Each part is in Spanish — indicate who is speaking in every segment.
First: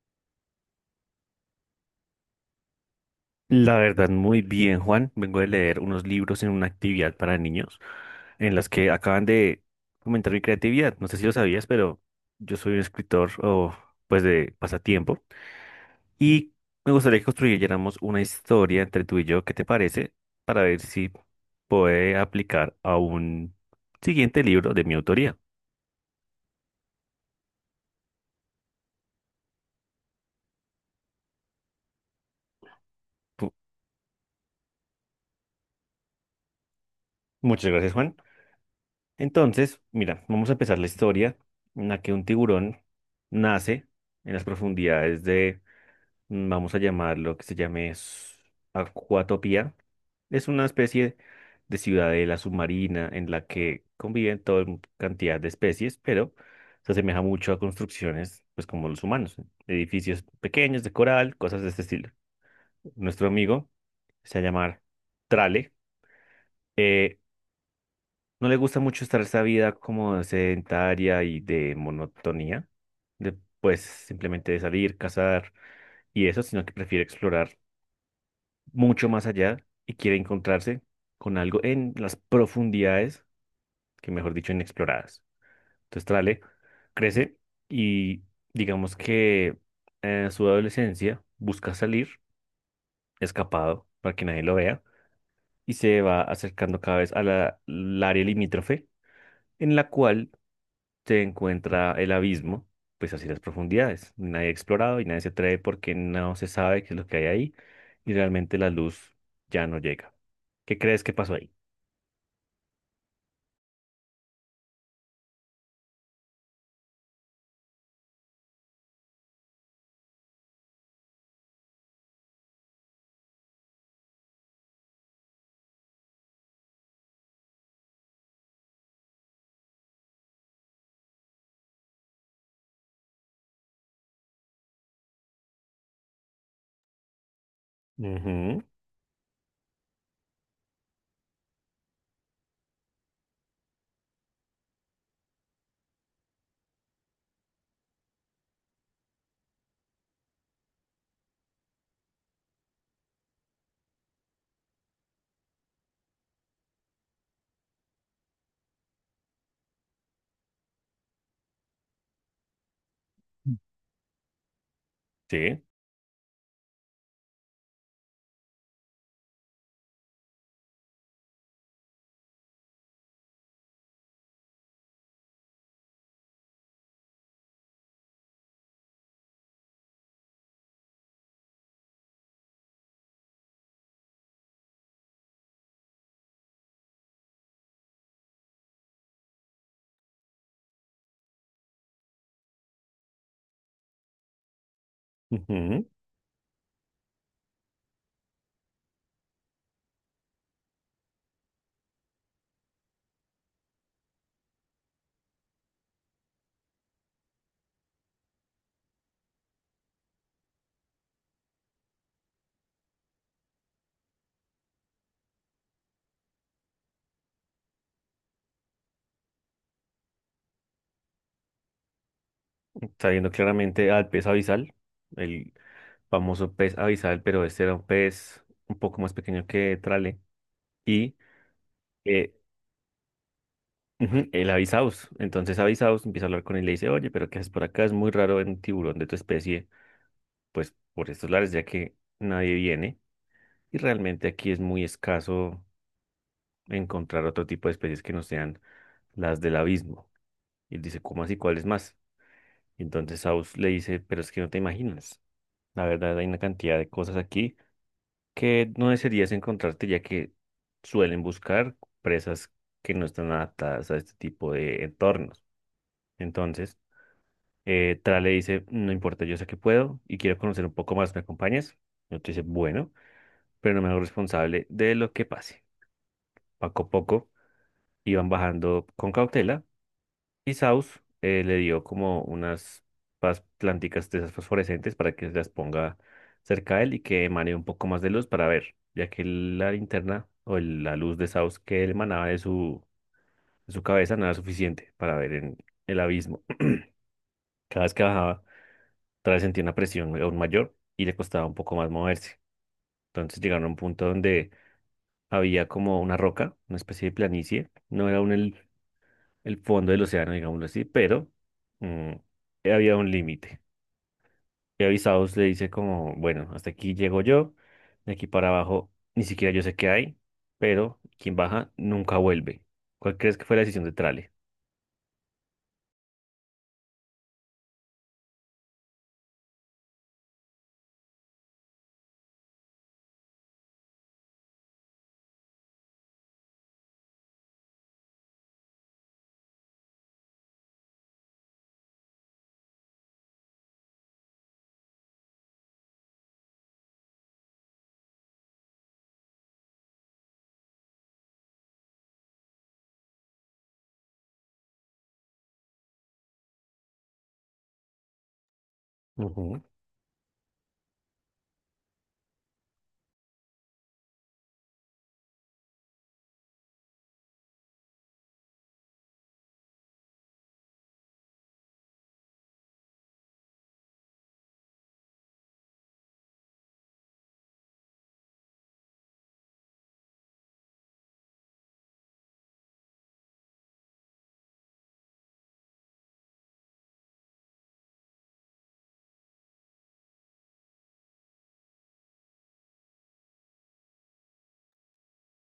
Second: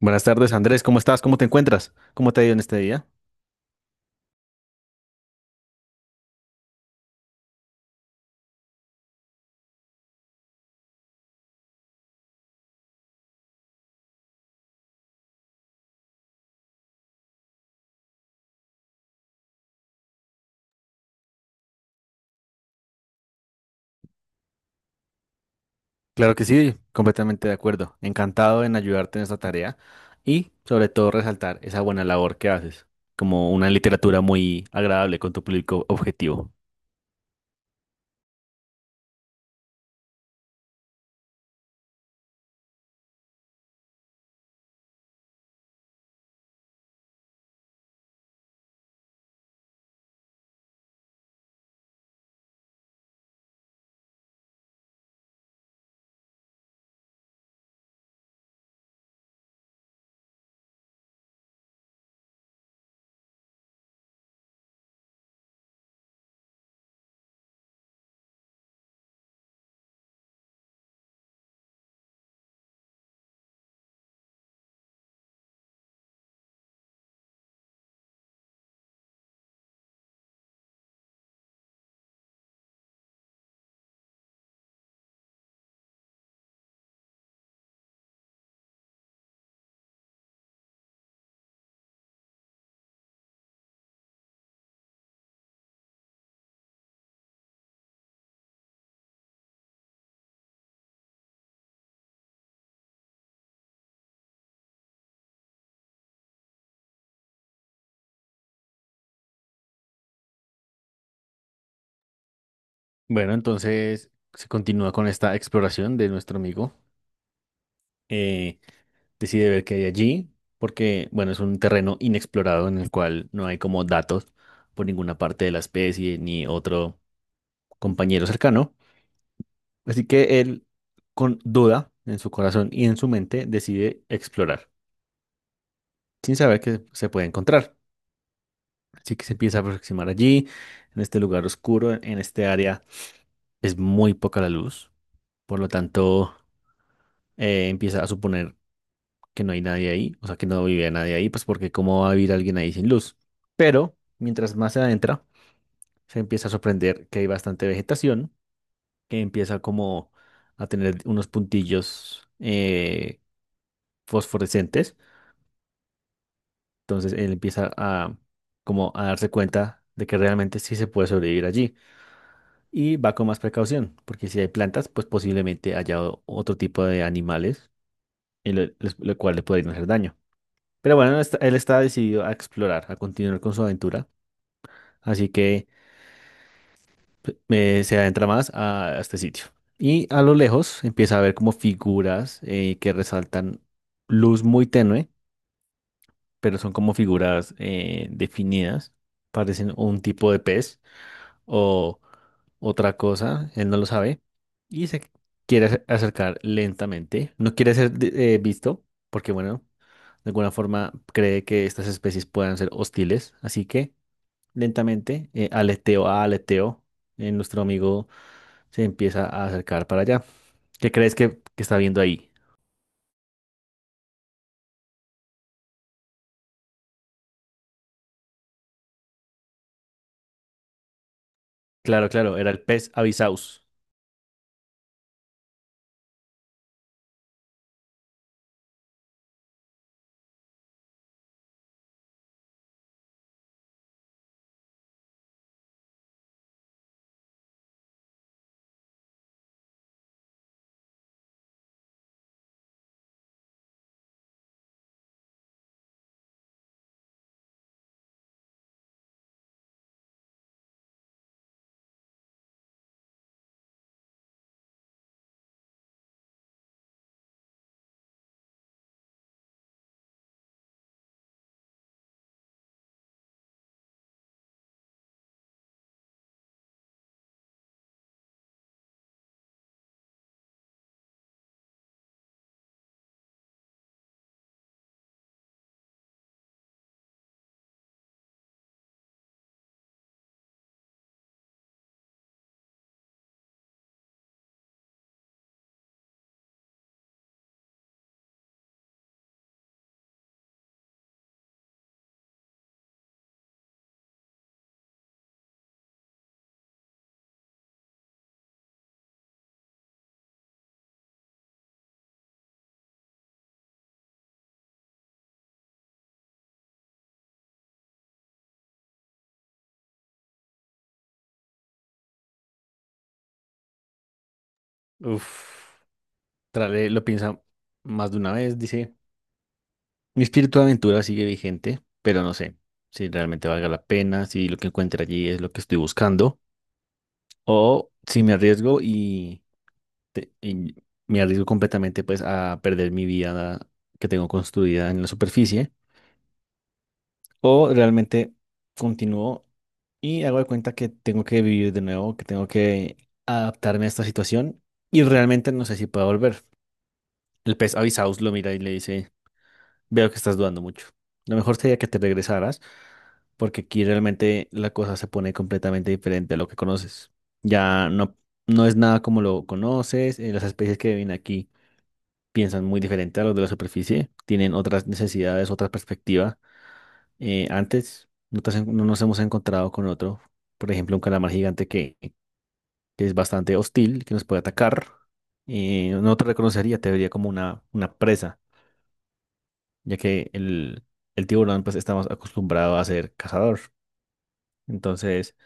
Speaker 1: Buenas tardes, Andrés. ¿Cómo estás? ¿Cómo te encuentras? ¿Cómo te ha ido en este día?
Speaker 2: La verdad, muy bien, Juan. Vengo de leer unos libros en una actividad para niños en las que acaban de aumentar mi creatividad. No sé si lo sabías, pero yo soy un escritor o pues de pasatiempo y me gustaría que construyéramos una historia entre tú y yo. ¿Qué te parece? Para ver si puede aplicar a un siguiente libro de mi autoría.
Speaker 1: Claro que sí, completamente de acuerdo. Encantado en ayudarte en esta tarea y sobre todo resaltar esa buena labor que haces, como
Speaker 2: Pu-
Speaker 1: una literatura muy agradable con tu público objetivo.
Speaker 2: Muchas gracias, Juan. Entonces, mira, vamos a empezar la historia en la que un tiburón nace en las profundidades. Vamos a llamarlo, que se llame Acuatopía. Es una especie de ciudadela submarina en la que conviven cantidad de especies, pero se asemeja mucho a construcciones, pues como los humanos, edificios pequeños de coral, cosas de este estilo. Nuestro amigo se llama Trale. eh, no le gusta mucho estar esa vida como sedentaria y de monotonía, de pues simplemente de salir, cazar y eso, sino que prefiere explorar mucho más allá y quiere encontrarse con algo en las profundidades, que mejor dicho, inexploradas. Entonces Trale crece y digamos que en su adolescencia busca salir escapado para que nadie lo vea y se va acercando cada vez a al área limítrofe en la cual se encuentra el abismo, pues así las profundidades. Nadie ha explorado y nadie se atreve porque no se sabe qué es lo que hay ahí y realmente la luz ya no llega. ¿Qué crees que pasó ahí?
Speaker 1: Bueno, entonces se continúa con esta exploración de nuestro amigo. Eh, decide ver qué hay allí, porque, bueno, es un terreno inexplorado en el cual no hay como datos por ninguna parte de la especie ni otro compañero cercano. Así que él, con duda en su corazón y en su mente, decide explorar, sin saber que se puede encontrar.
Speaker 2: Ujú.
Speaker 1: Así que se empieza a aproximar allí, en este lugar oscuro, en este área es muy poca la luz, por lo tanto empieza a suponer que no hay nadie ahí, o sea, que no vive nadie ahí, pues porque cómo va a vivir alguien ahí sin luz. Pero mientras más se adentra, se empieza a sorprender que hay bastante vegetación, que empieza como a tener unos puntillos fosforescentes.
Speaker 2: Sí.
Speaker 1: Entonces él empieza a como a darse cuenta de que realmente sí se puede sobrevivir allí y va con más precaución, porque si hay plantas, pues posiblemente haya otro tipo de animales, y lo cual le podrían hacer daño. Pero bueno, él está decidido a explorar, a continuar con su aventura, así que p- se adentra a este sitio. Y a lo lejos empieza a ver como figuras que resaltan luz muy tenue,
Speaker 2: Ujú.
Speaker 1: pero son como figuras definidas, parecen un tipo de pez, o otra cosa, él no lo sabe y se quiere acercar lentamente. No quiere ser visto porque, bueno, de alguna forma cree que estas especies puedan ser hostiles, así que lentamente, aleteo a aleteo, nuestro amigo se empieza a acercar para allá. ¿Qué crees que está viendo ahí?
Speaker 2: Está viendo claramente al pez abisal, el famoso pez abisal, pero este era un pez un poco más pequeño que Trale. Y
Speaker 1: Claro,
Speaker 2: eh,
Speaker 1: claro, era el pez avisaus.
Speaker 2: ujú, el avisaus. Entonces avisaus empieza a hablar con él y le dice, oye, pero ¿qué haces por acá? Es muy raro ver un tiburón de tu especie, pues por estos lares, ya que nadie viene. Y realmente aquí es muy escaso encontrar otro tipo de especies que no sean las del abismo. Y él dice, ¿cómo así? ¿Cuáles más? Y entonces Saus le dice, pero es que no te imaginas. La verdad, hay una cantidad de cosas aquí que no desearías encontrarte, ya que suelen buscar presas que no están adaptadas a este tipo de entornos. Entonces, Tra le dice, no importa, yo sé que puedo y quiero conocer un poco más, ¿me acompañas? Y otro dice, bueno, pero no me hago responsable de lo que pase. Poco a poco iban bajando con cautela. Y Saus le dio como unas planticas de esas fosforescentes para que las ponga cerca de él y que emane un poco más de luz para ver, ya que la linterna o la luz de Saus que él emanaba de su cabeza no era suficiente para ver en el abismo. Cada vez que bajaba, otra vez sentía una presión aún mayor y le costaba un poco más moverse. Entonces llegaron a un punto donde había como una roca, una especie de planicie. No era el fondo del océano, digámoslo así, pero mm, había un límite. Y avisados le dice como, bueno, hasta aquí llego yo, de aquí para abajo ni siquiera yo sé qué hay, pero quien baja nunca vuelve. ¿Cuál crees que fue la decisión de Trale?
Speaker 1: Uf, Trale lo piensa más de una vez, dice. Mi espíritu de aventura sigue vigente, pero no sé si realmente valga la pena, si lo que encuentre allí es lo que estoy buscando, o si me arriesgo y me arriesgo completamente pues a perder mi vida que tengo construida en la superficie, o realmente continúo y hago de cuenta que tengo que vivir de nuevo, que tengo que adaptarme a esta situación y realmente no sé si puedo volver. El pez avisaus lo mira y le dice:
Speaker 2: Ujú.
Speaker 1: Veo que estás dudando mucho. Lo mejor sería que te regresaras, porque aquí realmente la cosa se pone completamente diferente a lo que conoces. Ya no, no es nada como lo conoces. Las especies que viven aquí piensan muy diferente a los de la superficie. Tienen otras necesidades, otra perspectiva. Antes no, te has en- No nos hemos encontrado con otro, por ejemplo, un calamar gigante que es bastante hostil, que nos puede atacar. No te reconocería, te vería como una presa, ya que el tiburón pues está más acostumbrado a ser cazador. Entonces,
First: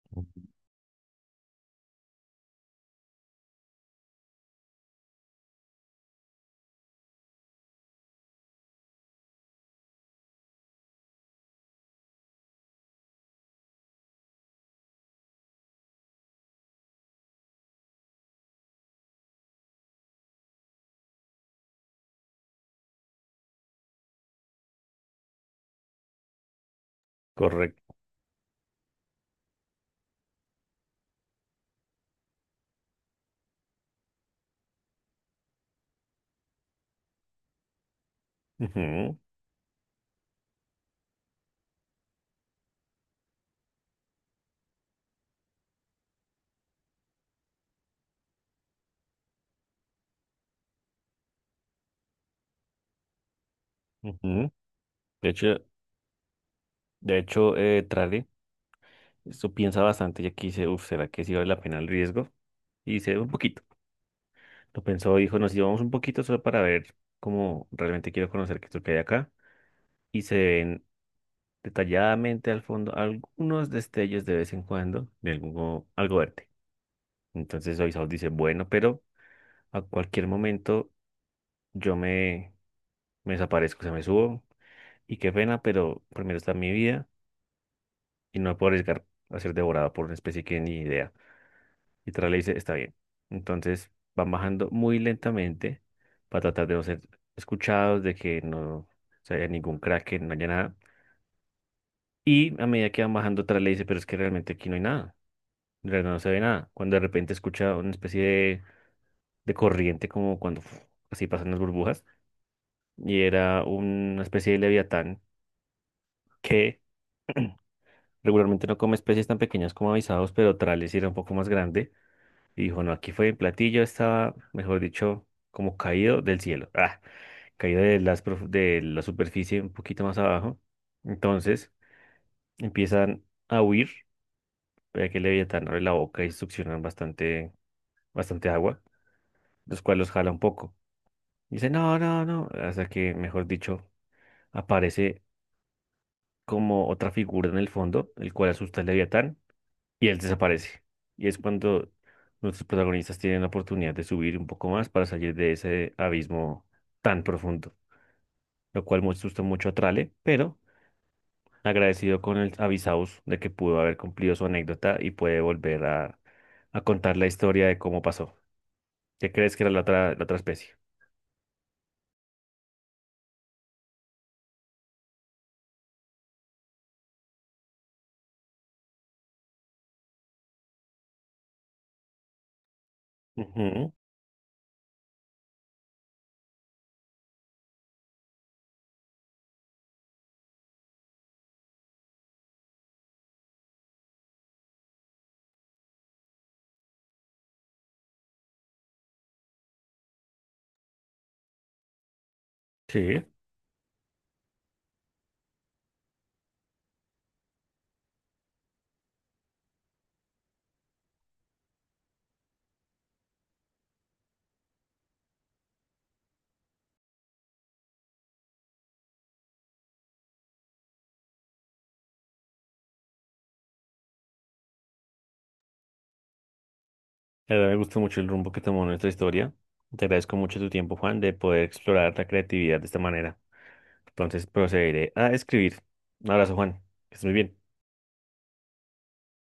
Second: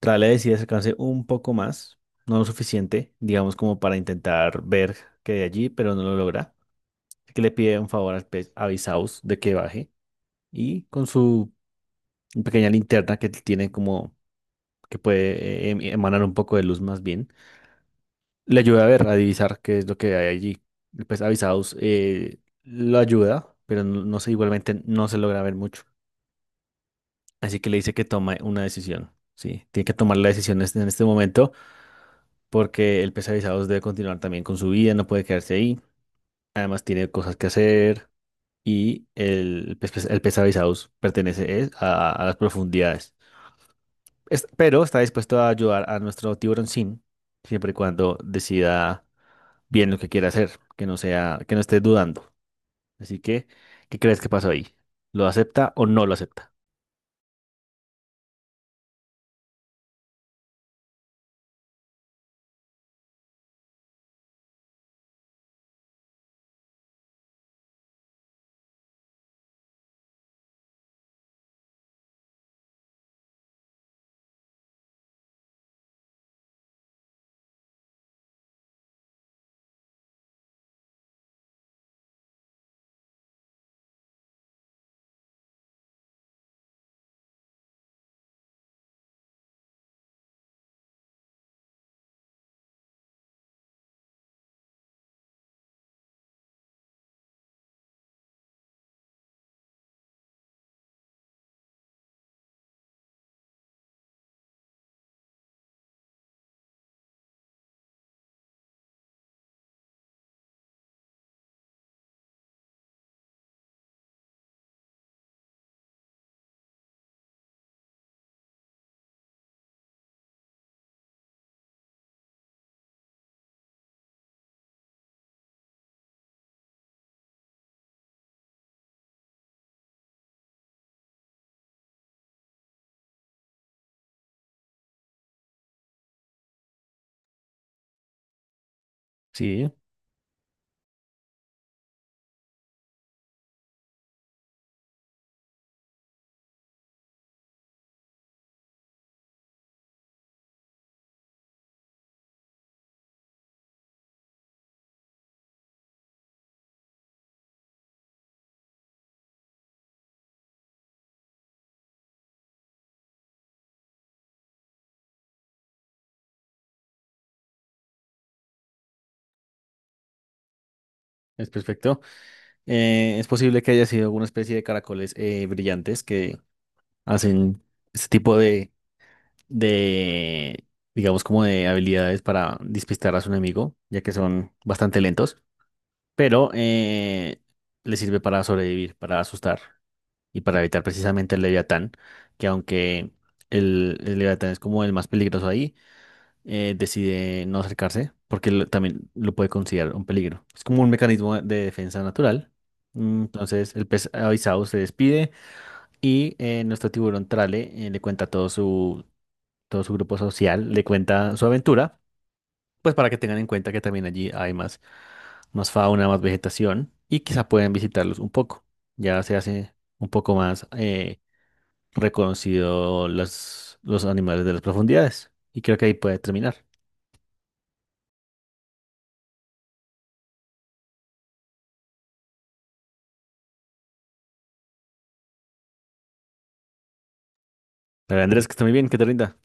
Speaker 1: Trale decide acercarse un poco más, no lo suficiente, digamos, como para intentar ver que hay allí, pero no lo logra. Así que le pide un favor al pez avisaos de que baje y con su pequeña linterna que tiene, como que puede emanar un poco de luz más bien, le ayuda a ver, a divisar qué es lo que hay allí. El pez avisaos lo ayuda, pero no, no sé, igualmente no se logra ver mucho. Así que le
Speaker 2: Correcto.
Speaker 1: dice que tome una decisión. Sí, tiene que tomar la decisión en este momento porque el pesavisados debe continuar también con su vida, no puede quedarse ahí. Además tiene cosas que hacer y
Speaker 2: Ujú.
Speaker 1: el pesavisados pertenece es a las profundidades. Pero está dispuesto a ayudar a nuestro tiburón, sin, siempre y cuando decida bien lo que quiere hacer, que no esté dudando. Así que, ¿qué crees que pasó
Speaker 2: Ujú.
Speaker 1: ahí? ¿Lo
Speaker 2: De hecho,
Speaker 1: acepta o no lo acepta?
Speaker 2: de hecho, Trale esto piensa bastante y aquí dice, uff, ¿será que sí vale la pena el riesgo? Y dice, un poquito. Lo pensó, dijo, nos íbamos un poquito solo para ver cómo realmente quiero conocer qué es lo que hay acá. Y se ven detalladamente al fondo algunos destellos de vez en cuando de algo, algo verde. Entonces Oisaos dice, bueno, pero a cualquier momento yo me, me desaparezco, se me subo y qué pena, pero primero está mi vida y no me puedo arriesgar a ser devorado por una especie que ni idea. Y Tras le dice, está bien. Entonces van bajando muy lentamente para tratar de no ser escuchados, de que no se haya ningún crack, no haya nada. Y a medida que van bajando, Tras le dice, pero es que realmente aquí no hay nada. Pero no se ve nada. Cuando de repente escucha una especie de corriente, como cuando uf, así pasan las burbujas, y era una especie de leviatán que regularmente no come especies tan pequeñas como avisados, pero Trales era un poco más grande. Y dijo: No, aquí fue en platillo, estaba, mejor dicho, como caído del cielo, ah, caído de, las, de la superficie un poquito más abajo. Entonces empiezan a huir, pero que el leviatán abre la boca y succionan bastante, bastante agua,
Speaker 1: Sí,
Speaker 2: los cuales los jala un poco. Dice, no, no, no. Hasta que, mejor dicho, aparece como otra figura en el fondo, el cual asusta al Leviatán, y él desaparece. Y es cuando nuestros protagonistas tienen la oportunidad de subir un poco más para salir de ese abismo tan profundo, lo cual me asusta mucho a Trale, pero agradecido con el Avisaus de que pudo haber cumplido su anécdota y puede volver a contar la historia de cómo pasó. ¿Qué crees que era la otra especie?
Speaker 1: es perfecto. Es posible que haya sido alguna especie de caracoles brillantes que hacen este tipo de, digamos, como de habilidades para despistar a su enemigo,
Speaker 2: Ujú.
Speaker 1: ya que son bastante lentos, pero le sirve para sobrevivir, para asustar y para evitar precisamente el Leviatán, que aunque el Leviatán es como el más peligroso ahí, decide no acercarse porque también lo puede considerar un peligro. Es como un mecanismo de defensa natural.
Speaker 2: Sí.
Speaker 1: Entonces el pez avisado se despide y nuestro tiburón trale le cuenta todo todo su grupo social, le cuenta su aventura, pues para que tengan en cuenta que también allí hay más, más fauna, más vegetación y quizá pueden visitarlos un poco. Ya se hace un poco más reconocido los animales de las profundidades y creo que ahí puede terminar.
Speaker 2: La verdad me gustó mucho el rumbo que tomó nuestra historia. Te agradezco mucho tu tiempo, Juan, de poder explorar la creatividad de esta manera. Entonces procederé a escribir. Un abrazo, Juan. Que estés muy bien.
Speaker 1: Pero Andrés, que está muy bien, que te rinda.